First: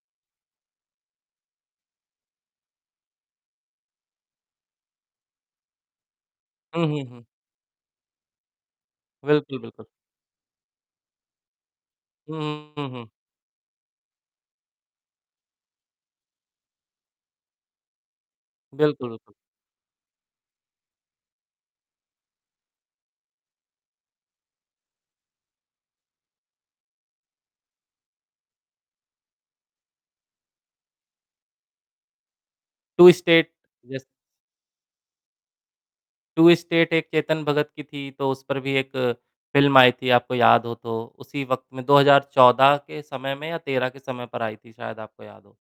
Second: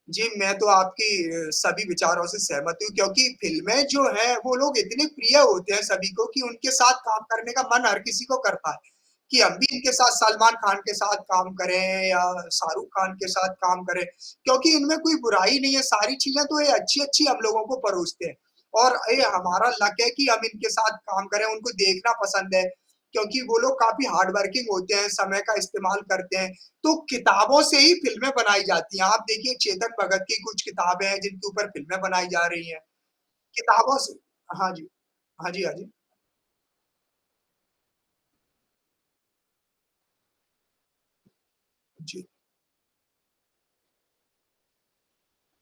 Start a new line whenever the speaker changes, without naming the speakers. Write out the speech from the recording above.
जी, मैं तो आपकी अ, सभी विचारों से सहमत हूँ क्योंकि फ़िल्में जो हैं वो लोग इतने प्रिय होते हैं सभी को कि उनके
हुँ,
साथ
हुँ,
काम
हुँ।
करने का मन हर किसी को करता है, कि हम
बिल्कुल,
भी
बिल्कुल।
इनके साथ सलमान खान के साथ काम करें या
हुँ,
शाहरुख
हुँ, हुँ।
खान के साथ काम करें, क्योंकि इनमें कोई बुराई नहीं है, सारी चीज़ें तो ये अच्छी-अच्छी हम लोगों को परोसते हैं और
बिल्कुल,
ये
बिल्कुल।
हमारा लक है कि हम इनके साथ काम करें, उनको देखना पसंद है, क्योंकि वो लोग काफ़ी हार्ड वर्किंग होते हैं, समय का इस्तेमाल करते हैं, तो किताबों से ही फ़िल्में बनाई जाती हैं। आप देखिए चेतन भगत की कुछ किताबें हैं जिनके ऊपर फ़िल्में बनाई जा रही हैं।
"टू स्टेट"
किताबों
जैसे
से हाँ जी। हाँ जी, हाँ जी।
"टू स्टेट" एक चेतन भगत की थी, तो उस पर भी एक फ़िल्म आई थी, आपको याद हो तो उसी वक़्त में दो हज़ार
जी।
चौदह के समय में या 13 के समय पर आई थी शायद आपको याद हो।